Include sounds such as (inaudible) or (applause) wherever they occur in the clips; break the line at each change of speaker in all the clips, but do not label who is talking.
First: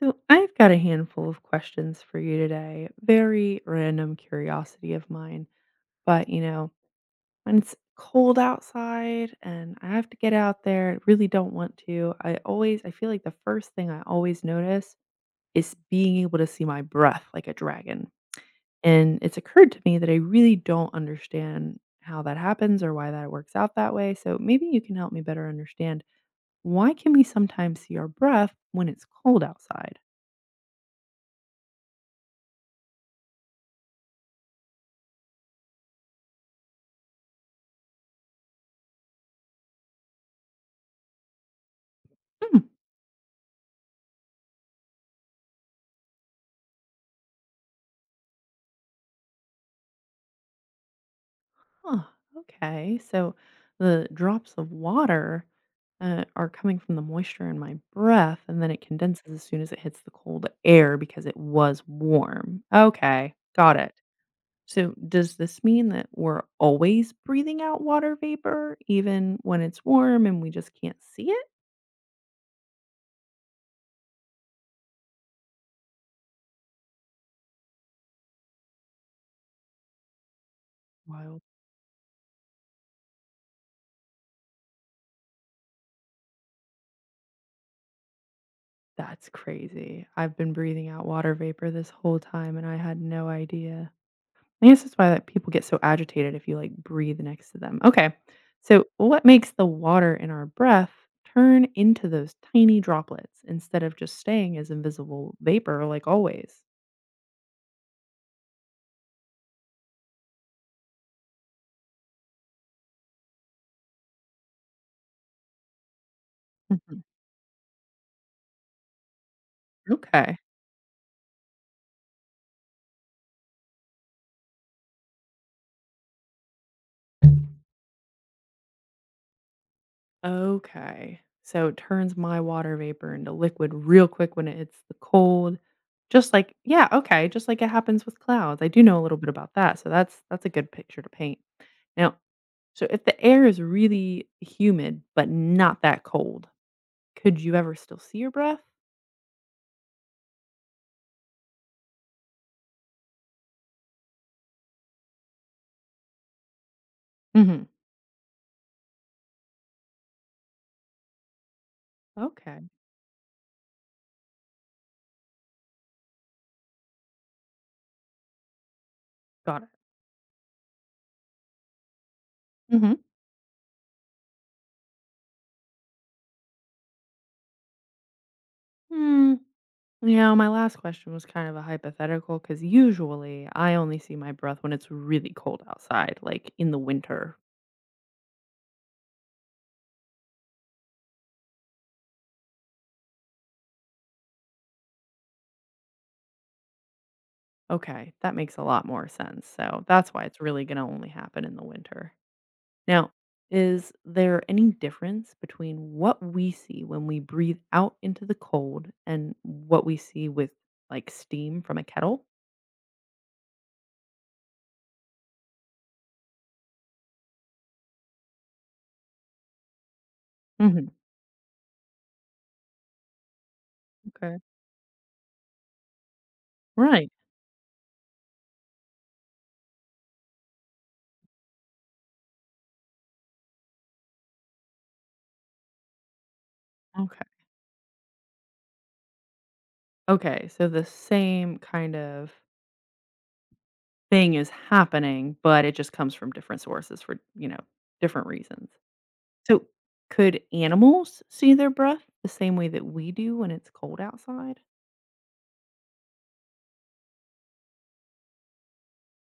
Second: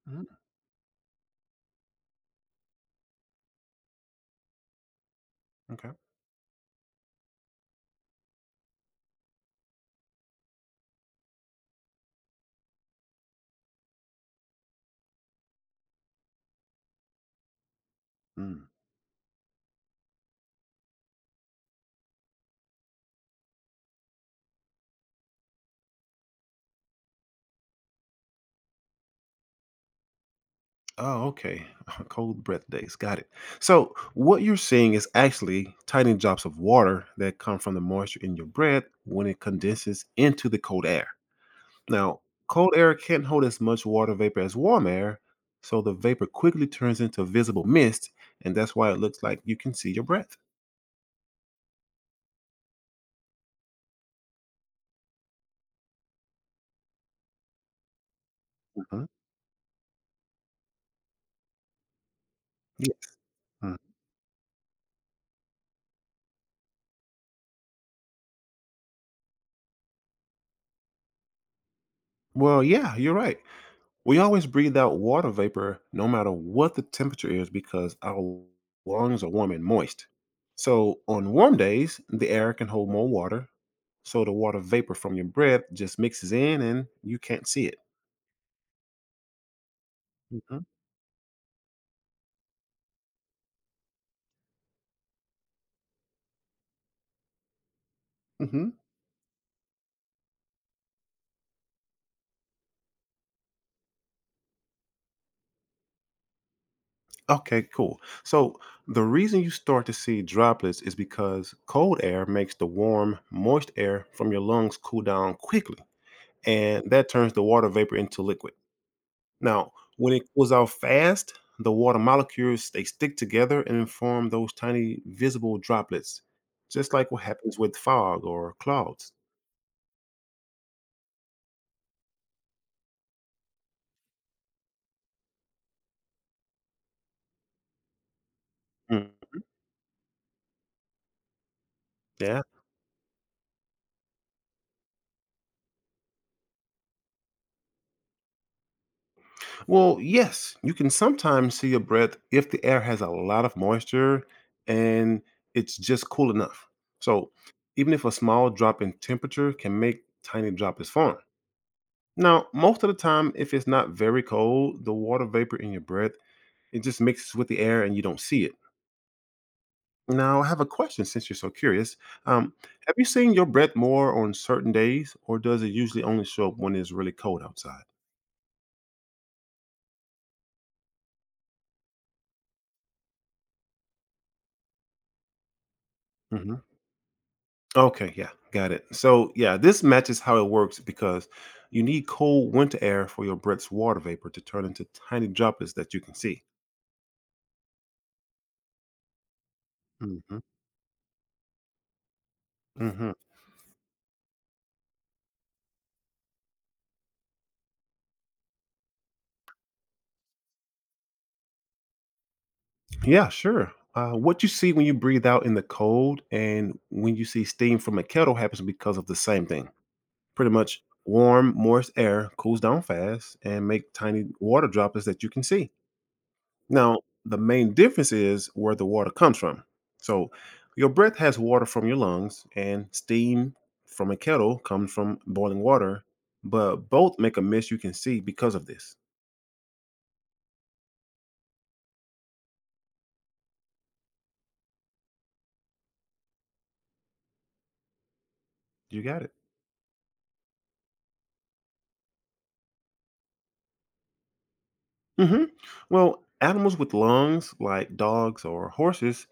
So,
Mm.
I've got a handful of questions for you today. Very random curiosity of mine.
Okay.
But, when it's cold outside and I have to get out there, I really don't want to. I feel like the first thing I always notice is being able to see my breath like a dragon.
Mm.
And it's occurred to me that I really don't understand how that happens or why that works out that way. So, maybe you can
Oh, okay. (laughs) Cold breath days. Got it. So, what you're seeing is actually tiny drops of water that come from the moisture in your breath when it condenses into the cold air. Now, cold air can't hold as much water vapor as warm air, so the vapor quickly turns into visible mist, and that's why it looks like you can see your breath.
Huh, okay. So the drops of water are coming from the moisture in my breath, and then it
Mhm.
condenses as soon as it hits the cold air because it was warm.
Yeah.
Okay, got
Mm.
it. So does this mean that we're always breathing out water vapor, even when it's warm and we just can't see it?
Well, yeah, you're right. We always breathe out water vapor no matter what the temperature is because our lungs are warm and moist. So, on
Wow,
warm days, the air can hold more water. So, the water vapor from your breath just mixes in and you can't see it.
that's crazy. I've been
Hmm.
breathing out water vapor this whole time and I had no idea. I guess that's why, that people get so agitated if you, like, breathe next to them. Okay.
hmm
So, what makes the water in our breath turn into those tiny droplets instead of just staying as invisible vapor like always?
Okay, cool. So, the reason you start to see droplets is because cold air makes the warm, moist air from your lungs cool down quickly, and
Mhm.
that turns the water vapor into liquid. Now, when it
Okay.
cools out fast, the water molecules they stick together and form those tiny visible droplets, just like what happens with fog or clouds.
Okay. So it turns my water vapor into liquid real quick when it hits the cold. Just like yeah, okay, just like it happens with clouds. I do know a
Mm.
little bit about that, so that's a good picture to paint. Now,
Yeah.
so if the air is really humid but not that cold, could you ever still see your breath?
Well, yes, you can sometimes see your breath if the air has a lot of moisture and it's just cool enough. So,
Mhm.
even if a small drop in temperature can make tiny droplets form. Now,
Okay,
most of the time, if it's not very cold, the water vapor in your breath it just mixes with the air and you don't see it.
got it.
Now, I have a question since you're so curious. Um,
Mhm.
have you seen your breath more on certain days, or does it usually only show up when it's really cold outside?
Hmm, yeah, my last question was kind of a hypothetical because usually I only see my breath when it's really cold outside, like
Hmm.
in the winter.
Okay, yeah, got it. So, yeah, this matches how it works because you need cold winter air for your breath's water vapor to turn into tiny droplets that you can see.
Okay, that makes a lot more sense. So that's why
Hmm.
it's really gonna only happen in the winter.
hmm
Now, is there any difference between what we see when we breathe out into the cold and what we see with like steam from a kettle?
Yeah, sure. What you see when you breathe out in the cold and when you see steam from a kettle happens because of the same thing. Pretty much
Mhm.
warm, moist air cools down fast and make tiny
Okay.
water droplets that you can see. Now,
Right.
the main difference is where the water comes from. So, your breath has water from your lungs, and steam from a kettle comes from boiling water, but both
Okay.
make a mist you can see because of this.
Okay, so the same kind of thing is happening, but it just comes from different sources for, different reasons.
You got it.
So, could animals see their breath the same way that we do when it's cold outside?
Hmm. Well, animals with lungs, like dogs or horses,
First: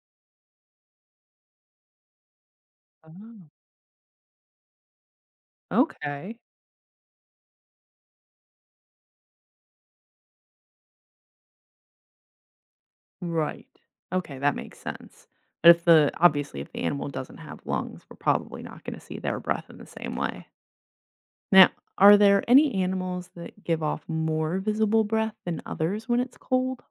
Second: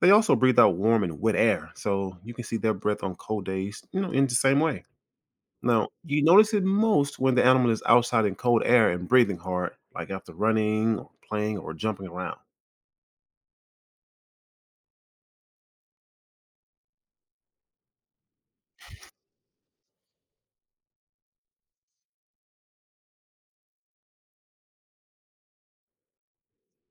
they also breathe out warm and wet air, so you can see their breath on cold
Oh.
days, you know, in the same way. Now, you
Okay.
notice it most when the animal is outside in cold air and breathing hard, like after running or playing or jumping around.
Right. Okay, that makes sense. But if the obviously if the animal doesn't have lungs, we're probably not going to see their breath in the same way. Now, are there any animals that give off more visible breath than others when it's cold?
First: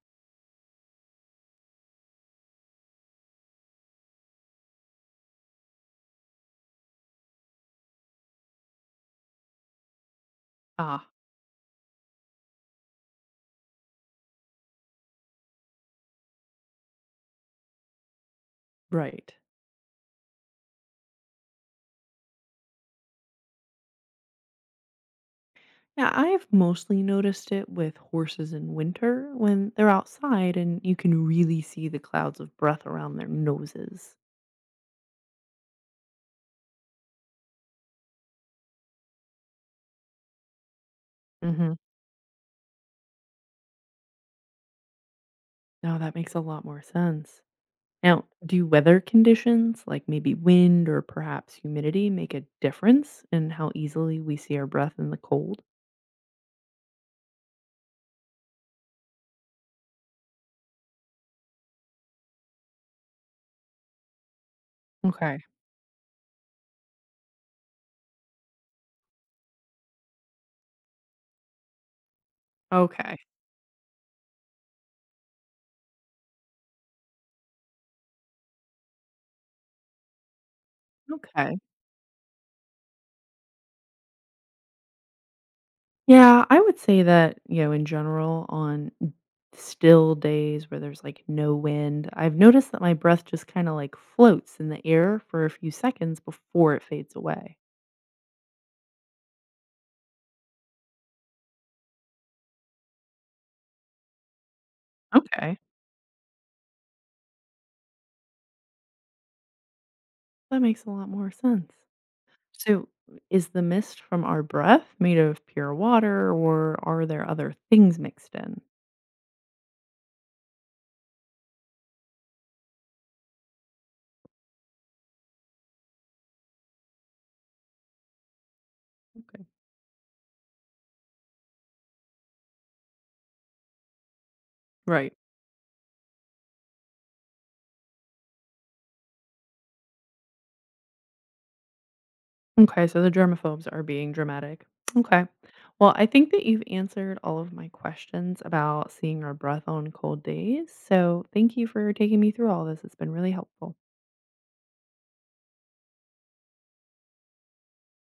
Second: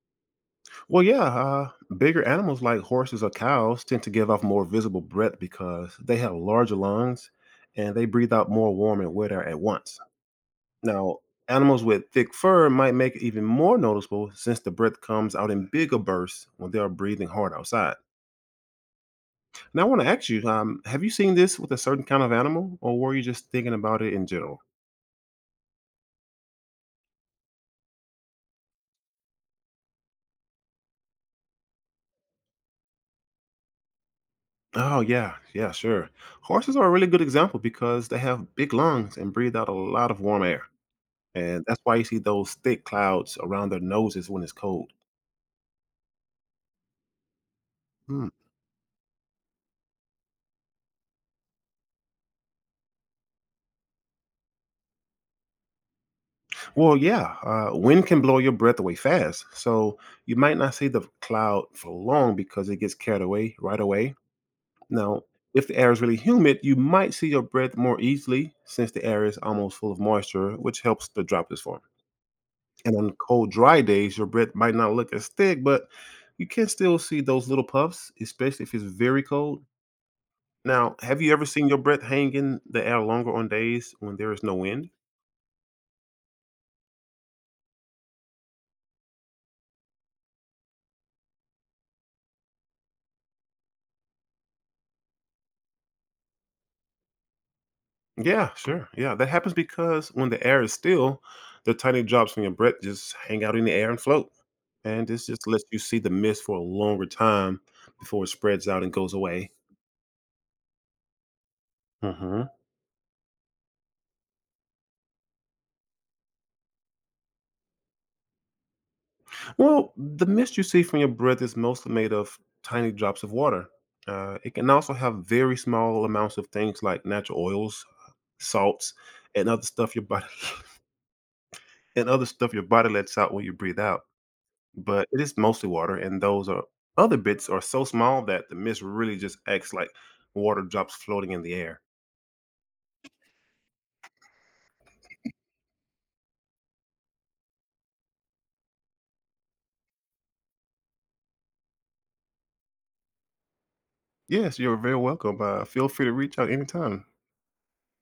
Well, yeah, bigger animals like horses or cows tend to give off more visible breath because they have larger lungs and they breathe out more warm and wet air at once.
Ah,
Now, animals with thick fur might make it even more noticeable since the breath comes out in bigger bursts when they are breathing hard outside.
right.
Now, I want to ask you, have you seen this with a certain kind of animal, or were you just thinking about it in general?
Yeah, I've mostly noticed it with horses in winter when they're outside and you can really see the clouds of breath around their noses.
Oh yeah, yeah, sure. Horses are a really good example because they have big lungs and breathe out a lot of warm air, and
Hmm.
that's why you see those thick clouds around their noses when it's cold.
No, that makes a lot more sense. Now,
Hmm.
do weather conditions, like maybe wind or perhaps humidity, make a difference in how easily we see our breath in the cold?
Well, yeah, wind can blow your breath away fast, so you might not see the cloud for long because it gets carried away right away. Now,
Okay.
if the air is really humid, you might see your breath more easily since the air is almost full of moisture, which helps the droplets form. And on
Okay.
cold, dry days, your bread might not look as thick, but you can still see those little puffs, especially if it's very cold. Now, have you ever
Okay.
seen your breath hang in the air longer on days when there is no wind?
Yeah, I would say that, in general, on still days where there's like no wind, I've noticed that my breath just kind of like floats in the air for a few seconds before it fades away.
Yeah, sure. Yeah, that happens because when the air is still, the tiny drops from your breath just hang out in the air and float. And this just
Okay.
lets you see the mist for a longer time before it spreads out and goes away.
That makes a lot more sense.
Hmm.
So, is the mist from our breath made of pure water or are there other things mixed in?
Well, the mist you see from your breath is mostly made of tiny drops of water. It can also have very small amounts of things like natural oils, salts,
Okay.
and other stuff your body (laughs) and other stuff your body lets out when you breathe out. But
Right.
it is mostly water, and those are other bits are so small that the mist really just acts like water drops floating in the air.
Okay, so the germaphobes are being dramatic. Okay. Well, I think that you've answered all of my questions about seeing our breath on cold days. So thank you for taking me through all this. It's been really helpful.
Yes, you're very welcome. Feel free to reach out anytime.